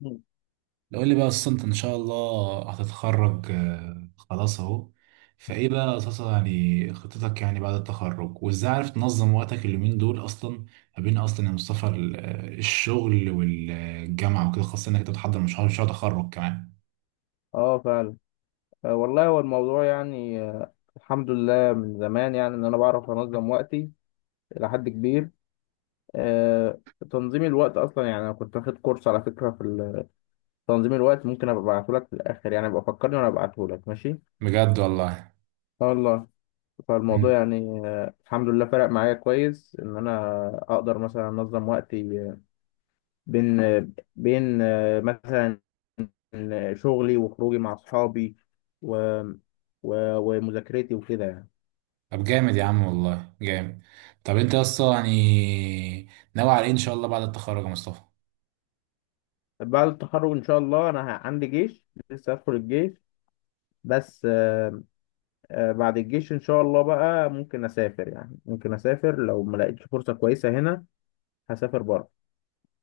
مم. لو قول لي بقى اصلا انت ان شاء الله هتتخرج، خلاص اهو فايه بقى اساسا يعني خطتك، يعني بعد التخرج وازاي عارف تنظم وقتك اليومين دول اصلا ما بين اصلا يا مصطفى الشغل والجامعه وكده، خاصه انك انت بتحضر مشروع تخرج كمان. اه فعلا. والله هو الموضوع يعني الحمد لله، من زمان يعني ان انا بعرف انظم وقتي الى حد كبير. آه، تنظيم الوقت اصلا، يعني انا كنت واخد كورس على فكره في تنظيم الوقت. ممكن ابقى ابعته لك في الاخر، يعني ابقى فكرني وانا ابعته لك، ماشي. بجد والله. آه والله. فالموضوع مم. يعني الحمد لله فرق معايا كويس ان انا اقدر مثلا انظم وقتي، بين آه، بين مثلا شغلي وخروجي مع اصحابي و... ومذاكرتي وكده يعني. طب جامد يا عم والله جامد. طب انت اصلا يعني ناوي على ايه ان شاء الله بعد التخرج يا مصطفى؟ بعد التخرج ان شاء الله انا عندي جيش، لسه هدخل الجيش. بس بعد الجيش ان شاء الله بقى ممكن اسافر، يعني ممكن اسافر لو ما لقيتش فرصة كويسة هنا هسافر بره.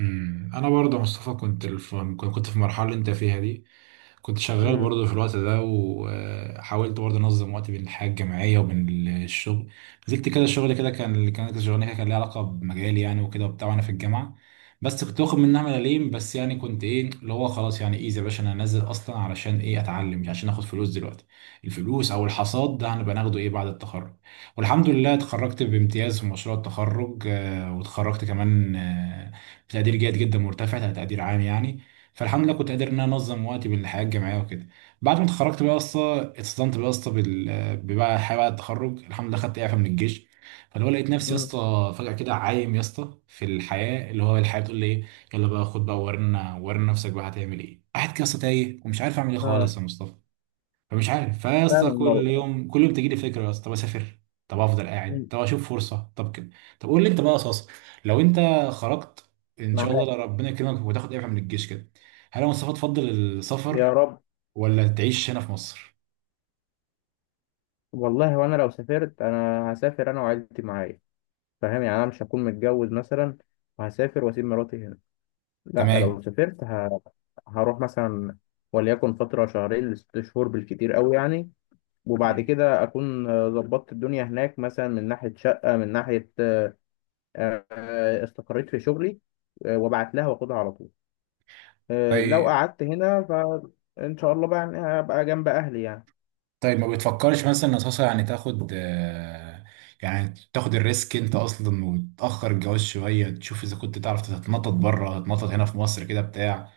انا برضه يا مصطفى كنت كنت في المرحله اللي انت فيها دي، كنت شغال امم. برضه في الوقت ده وحاولت برضه انظم وقتي بين الحياه الجامعيه وبين الشغل. نزلت كده شغل كده، كان اللي كانت شغلانه كده كان ليها علاقه بمجالي يعني وكده وبتاع، وانا في الجامعه. بس كنت واخد منها ملاليم بس، يعني كنت ايه اللي هو خلاص يعني، ايه يا باشا، انا هنزل اصلا علشان ايه؟ اتعلم، مش عشان اخد فلوس دلوقتي. الفلوس او الحصاد ده هنبقى ناخده ايه بعد التخرج. والحمد لله اتخرجت بامتياز في مشروع التخرج، واتخرجت كمان بتقدير جيد جدا مرتفع، تقدير عام يعني. فالحمد لله كنت قادر ان انا انظم وقتي بالحياه الجامعيه وكده. بعد ما اتخرجت بقى يا اسطى، اتصدمت بقى يا اسطى بقى حياه بعد التخرج، الحمد لله خدت اعفاء من الجيش. فاللي هو لقيت نفسي يا امم. اسطى فجاه كده عايم يا اسطى في الحياه، اللي هو الحياه بتقول لي ايه، يلا بقى خد بقى، ورينا ورينا نفسك بقى هتعمل ايه. قاعد كده يا اسطى تايه ومش عارف اعمل ايه اه خالص يا مصطفى. فمش عارف، فيا فعلا اسطى كل الموضوع. يوم كل يوم تجي لي فكره يا اسطى، طب اسافر، طب افضل قاعد، مم. طب اشوف فرصه، طب كده. طب قول لي انت بقى اساسا، لو انت خرجت ان شاء الله، معاك. لو ربنا يكرمك وتاخد اعفاء من الجيش كده، هل يا مصطفى تفضل السفر يا رب. ولا تعيش هنا في مصر؟ والله وانا لو سافرت، انا هسافر انا وعيلتي معايا. فاهم، يعني انا مش هكون متجوز مثلا وهسافر واسيب مراتي هنا. لا، تمام. لو سافرت هروح مثلا، وليكن فترة شهرين 6 شهور بالكتير قوي يعني. وبعد مم. كده اكون ظبطت الدنيا هناك، مثلا من ناحيه شقه، من ناحيه استقريت في شغلي، وابعت لها واخدها على طول. لو طيب. قعدت هنا فان شاء الله بقى، يعني هبقى جنب اهلي يعني. طيب ما بتفكرش مثلا اساسا، يعني تاخد يعني تاخد الريسك انت اصلا وتاخر الجواز شويه، تشوف اذا كنت تعرف تتنطط بره، تتنطط هنا في مصر كده بتاع،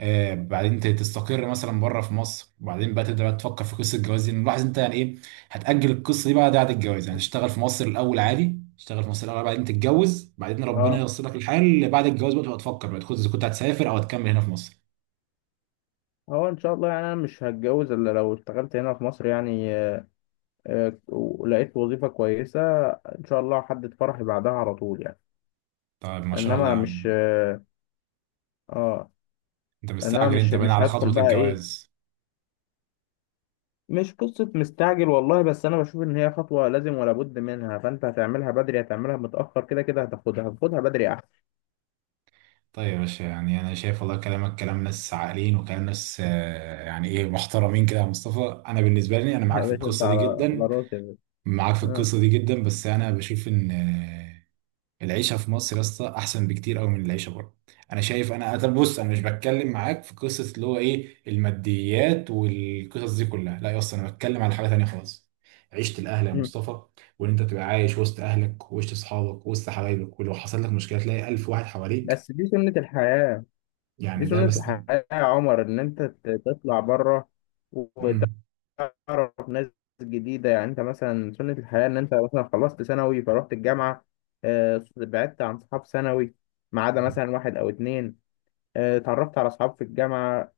بعدين تستقر مثلا بره في مصر، وبعدين بقى تبدا بقى تفكر في قصه الجواز دي، إن لاحظ انت يعني ايه، هتاجل القصه دي بقى بعد الجواز، يعني تشتغل في مصر الاول عادي، تشتغل في مصر الاول بعدين تتجوز، بعدين ربنا اه، ييسر لك الحال اللي بعد الجواز بقى، تبقى تفكر بقى اذا كنت هتسافر او هتكمل هنا في مصر. هو ان شاء الله يعني انا مش هتجوز الا لو اشتغلت هنا في مصر، يعني ولقيت وظيفه كويسه. ان شاء الله هحدد فرحي بعدها على طول يعني. طيب ما شاء الله انما يا مش عم. اه. آه، انت انما مستعجل، مش انت باين مش على هدخل خطوه بقى ايه. الجواز. مش قصة مستعجل والله، بس أنا بشوف إن هي خطوة لازم ولا بد منها، فأنت هتعملها بدري هتعملها متأخر، كده كده هتاخدها بدري أحسن. طيب يا باشا، يعني انا شايف والله كلامك كلام ناس عاقلين وكلام ناس يعني ايه محترمين كده يا مصطفى، انا بالنسبه لي انا معاك يا في باشا، أنت القصه دي على جدا. راسي يا باشا. معاك في آه. القصة دي جدا، بس أنا بشوف إن العيشه في مصر يا اسطى احسن بكتير قوي من العيشه بره. انا شايف انا، طب بص، انا مش بتكلم معاك في قصه اللي هو ايه الماديات والقصص دي كلها، لا يا اسطى انا بتكلم على حاجه تانية خالص، عيشه الاهل يا مم. مصطفى. وان انت تبقى عايش وسط اهلك وسط اصحابك وسط حبايبك، ولو حصل لك مشكله تلاقي الف واحد حواليك. بس دي سنة الحياة. يعني دي ده سنة بس دي. الحياة يا عمر، إن أنت تطلع بره وتعرف مم. ناس جديدة. يعني أنت مثلا سنة الحياة، إن أنت مثلا خلصت ثانوي فرحت الجامعة. بعدت عن صحاب ثانوي ما عدا مثلا واحد أو اتنين. اتعرفت على أصحاب في الجامعة.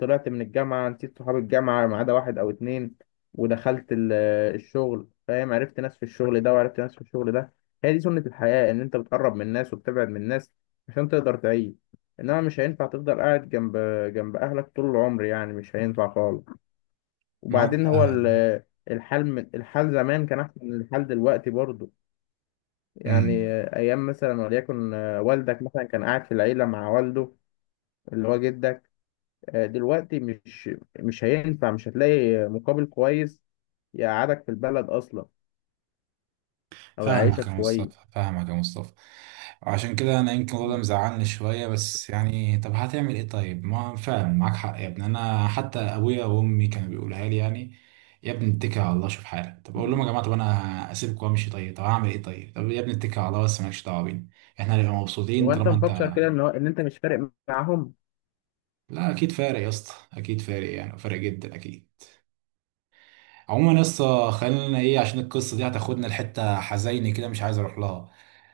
طلعت من الجامعة، نسيت صحاب الجامعة ما عدا واحد أو اتنين. ودخلت الشغل. فاهم، عرفت ناس في الشغل ده وعرفت ناس في الشغل ده. هي دي سنة الحياة، إن أنت بتقرب من الناس وبتبعد من الناس عشان تقدر تعيش. إنما مش هينفع تفضل قاعد جنب أهلك طول العمر، يعني مش هينفع خالص. معاك. وبعدين هو الحال زمان كان أحسن من الحال دلوقتي برضه يعني. مم. أيام مثلا وليكن والدك مثلا كان قاعد في العيلة مع والده اللي هو جدك. دلوقتي مش هينفع، مش هتلاقي مقابل كويس يقعدك في البلد اصلا او فاهمك يعيشك يا مصطفى، كويس. فاهمك يا مصطفى. عشان كده انا يمكن الموضوع مم. ده مزعلني شويه، بس يعني طب هتعمل ايه، طيب ما فعلا معاك حق يا ابني. انا حتى ابويا وامي كانوا بيقولها لي يعني، يا ابني اتكل على الله شوف حالك. طب اقول لهم يا جماعه، طب انا اسيبك وامشي، طيب طب هعمل ايه، طيب طب يا ابني اتكل على الله، بس مالكش دعوه بينا، احنا هنبقى مبسوطين هو انت طالما انت. مفكر كده ان هو ان انت مش فارق معاهم؟ لا اكيد فارق يا اسطى، اكيد فارق يعني، فارق جدا اكيد. عموما يا اسطى خلينا ايه، عشان القصه دي هتاخدنا لحته حزينه كده مش عايز اروح لها.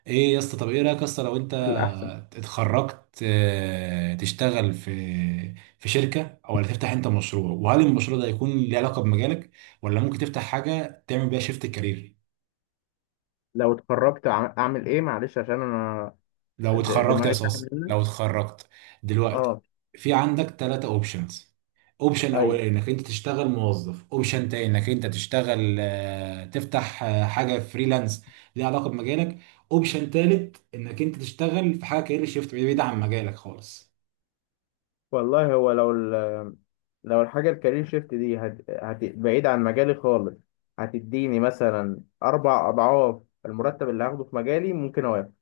ايه يا اسطى، طب ايه رايك يا اسطى، لو انت في الاحسن. اتخرجت تشتغل في شركة او، ولا تفتح انت مشروع، وهل المشروع ده هيكون ليه علاقة بمجالك، ولا ممكن تفتح حاجة تعمل بيها شيفت كارير؟ لو اتخرجت اعمل ايه؟ معلش عشان انا لو اتخرجت يا دماغي ساحب صاص، لو منك. اتخرجت دلوقتي، اه في عندك ثلاثة اوبشنز. اوبشن ايوه. اولاني انك انت تشتغل موظف، اوبشن تاني انك انت تشتغل تفتح حاجة فريلانس ليها علاقة بمجالك، اوبشن تالت انك انت تشتغل في حاجة كارير شيفت بعيد عن مجالك خالص. والله هو لو لو الحاجه الكارير شيفت دي بعيد عن مجالي خالص، هتديني مثلا اربع اضعاف المرتب اللي هاخده في مجالي ممكن اوافق.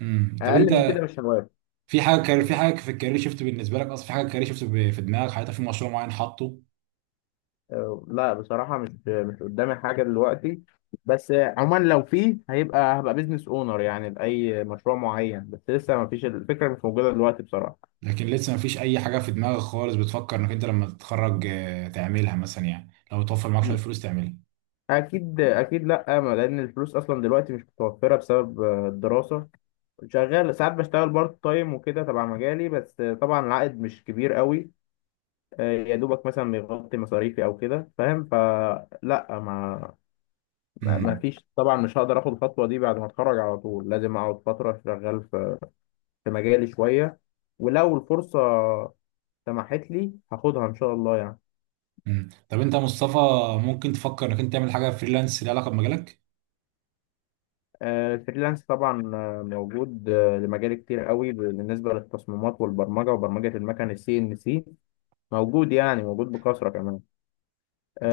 امم. طب اقل من انت كده مش هوافق. في حاجه، كان في حاجه في الكارير شيفت بالنسبه لك اصلا، في حاجه كارير شيفت في دماغك حاططها، في مشروع معين حاطه. لا، بصراحة مش قدامي حاجة دلوقتي. بس عموما لو في، هيبقى هبقى بيزنس اونر يعني لأي مشروع معين، بس لسه ما فيش، الفكرة مش موجودة دلوقتي بصراحة. لكن لسه ما فيش اي حاجه في دماغك خالص بتفكر انك انت لما تتخرج تعملها مثلا، يعني لو توفر معاك شويه فلوس تعملها. أكيد أكيد، لأ، ما لأن الفلوس أصلا دلوقتي مش متوفرة بسبب الدراسة. شغال ساعات بشتغل بارت تايم وكده تبع مجالي، بس طبعا العائد مش كبير قوي، يا دوبك مثلا بيغطي مصاريفي أو كده، فاهم. فلا، ما امم. فيش طبعا، مش هقدر اخد الخطوه دي بعد ما اتخرج على طول، لازم اقعد فتره شغال في مجالي شوية. ولو الفرصة سمحت لي هاخدها إن شاء الله يعني. امم. طب انت يا مصطفى، ممكن تفكر انك انت تعمل حاجه فريلانس ليها علاقه بمجالك؟ الفريلانس طبعا موجود لمجال كتير قوي بالنسبة للتصميمات والبرمجة وبرمجة المكن السي إن سي. موجود يعني موجود بكثرة كمان.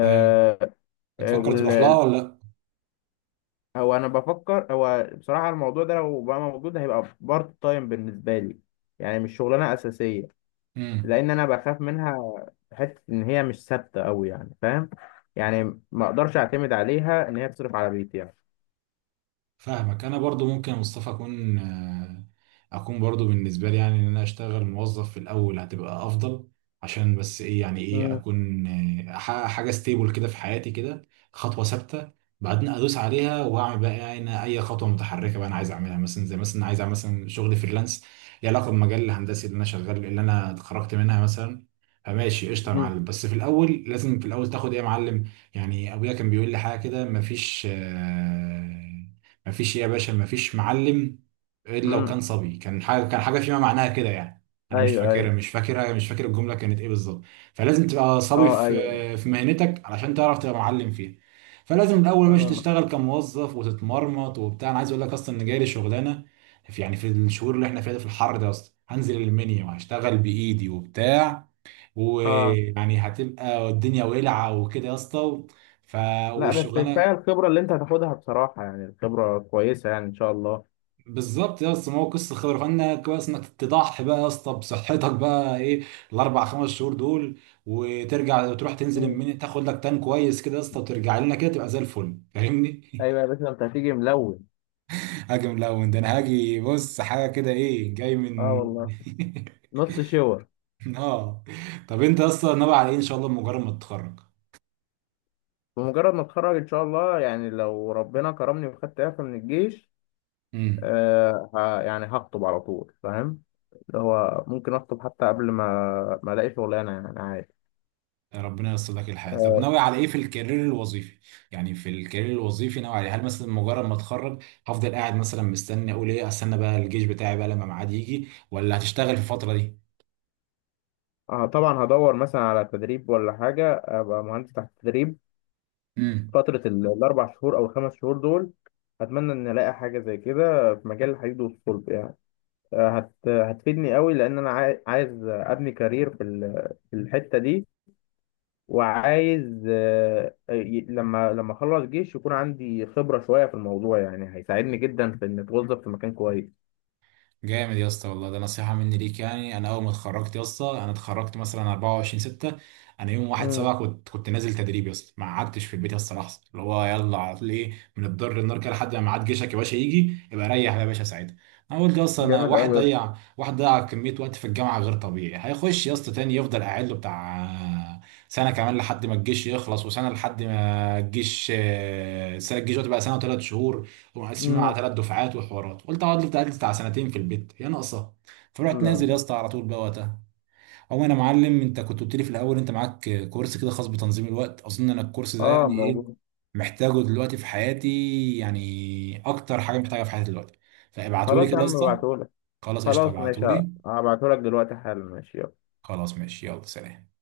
طيب آه، بتفكر تروح لها وال ولا لا؟ أو أنا بفكر. هو بصراحة الموضوع ده لو بقى موجود هيبقى بارت تايم بالنسبة لي، يعني مش شغلانة أساسية، امم. لان انا بخاف منها. حته ان هي مش ثابته قوي يعني، فاهم، يعني ما اقدرش اعتمد عليها ان هي تصرف على بيتي يعني. فاهمك. انا برضو ممكن يا مصطفى اكون اكون برضو بالنسبه لي، يعني ان انا اشتغل موظف في الاول هتبقى افضل، عشان بس ايه، يعني ايه مم. اكون احقق حاجه ستيبل كده في حياتي كده، خطوه ثابته، بعدين ادوس عليها واعمل بقى، يعني أنا اي خطوه متحركه بقى انا عايز اعملها مثلا، زي مثلا عايز اعمل مثلا شغل فريلانس ليه علاقه بالمجال الهندسي اللي انا شغال اللي انا اتخرجت منها مثلا. فماشي قشطه يا مم. معلم، بس في الاول لازم في الاول تاخد ايه يا معلم. يعني ابويا كان بيقول لي حاجه كده، مفيش مفيش يا باشا، مفيش معلم الا لو كان امم. صبي، كان حاجه كان حاجه فيما معناها كده يعني، انا مش ايوه فاكرها، ايوه. مش فاكرها، مش فاكر الجمله كانت ايه بالظبط. فلازم تبقى صبي اه في ايوه. في مهنتك علشان تعرف تبقى معلم فيها. فلازم الاول باش اه تشتغل كموظف وتتمرمط وبتاع، انا عايز اقول لك اصلا ان جاي لي شغلانه في، يعني في الشهور اللي احنا فيها دي في الحر ده اصلا، هنزل المنيا وهشتغل بايدي وبتاع، اه. ويعني هتبقى الدنيا ولعه وكده يا اسطى. ف... لا. بس كفايه والشغلانه الخبره اللي انت هتاخدها بصراحه، يعني الخبره كويسه يعني ان شاء الله. بالظبط يا اسطى، ما هو قصه خبره، فانا كويس انك تضحي بقى يا اسطى بصحتك بقى ايه الاربع خمس شهور دول، وترجع تروح تنزل مم. المنيا تاخد لك تان كويس كده يا اسطى، وترجع لنا كده تبقى زي الفل، فاهمني؟ ايوه يا باشا، انت هتيجي ملون. هاجي من الاول ده، انا هاجي، بص حاجه كده ايه، جاي اه من والله. نص شاور. اه. طب انت يا اسطى ناوي على ايه ان شاء الله مجرد ما تتخرج؟ بمجرد ما اتخرج ان شاء الله، يعني لو ربنا كرمني وخدت اعفاء من الجيش، امم. يعني هخطب على طول، فاهم. اللي هو ممكن اخطب حتى قبل ما الاقي شغلانه يعني، يعني عادي. يعني ربنا ييسر لك الحياة. طب آه، ناوي على ايه في الكارير الوظيفي، يعني في الكارير الوظيفي ناوي على إيه؟ هل مثلا مجرد ما اتخرج هفضل قاعد مثلا مستني، اقول ايه، استنى بقى الجيش بتاعي بقى لما ميعاد يجي، ولا هتشتغل في الفترة دي؟ طبعا هدور مثلا على تدريب ولا حاجه، ابقى مهندس تحت تدريب امم. فتره الاربع شهور او الخمس شهور دول. اتمنى ان الاقي حاجه زي كده في مجال الحديد والصلب يعني، آه، هت هتفيدني قوي لان انا عايز ابني كارير في في الحته دي. وعايز لما اخلص جيش يكون عندي خبرة شوية في الموضوع يعني هيساعدني جدا في ان اتوظف في مكان كويس. جامد يا اسطى والله، ده نصيحة مني ليك يعني. أنا أول ما اتخرجت يا اسطى، أنا اتخرجت مثلا 24 6، أنا يوم 1 امم. 7 كنت نازل تدريب يا اسطى. ما قعدتش في البيت يا اسطى لحظة، اللي هو يلا على طول، إيه من الضر للنار كده لحد ما ميعاد جيشك يا باشا يجي يبقى ريح يا باشا ساعتها. أنا قلت يا اسطى، أنا جامد واحد قوي. ضيع، واحد ضيع كمية وقت في الجامعة غير طبيعي، هيخش يا اسطى تاني يفضل قاعد له بتاع سنة كمان لحد ما الجيش يخلص، وسنة لحد ما الجيش سنة الجيش دلوقتي بقى سنة وثلاث شهور ومقسمين على امم. ثلاث دفعات وحوارات، قلت هقعد لي بتاع سنتين في البيت هي ناقصه. فرحت نازل يا لا. اسطى على طول بقى وقتها. او انا معلم، انت كنت قلت لي في الاول انت معاك كورس كده خاص بتنظيم الوقت، اظن انا الكورس ده اه يعني ايه موجود. محتاجه دلوقتي في حياتي، يعني اكتر حاجه محتاجها في حياتي دلوقتي، فابعتولي خلاص يا كده يا عم، اسطى. ابعتهولك. خلاص قشطه خلاص ماشي. ابعتولي. هبعتهولك دلوقتي حالا، ماشي، يلا. خلاص ماشي، يلا سلام.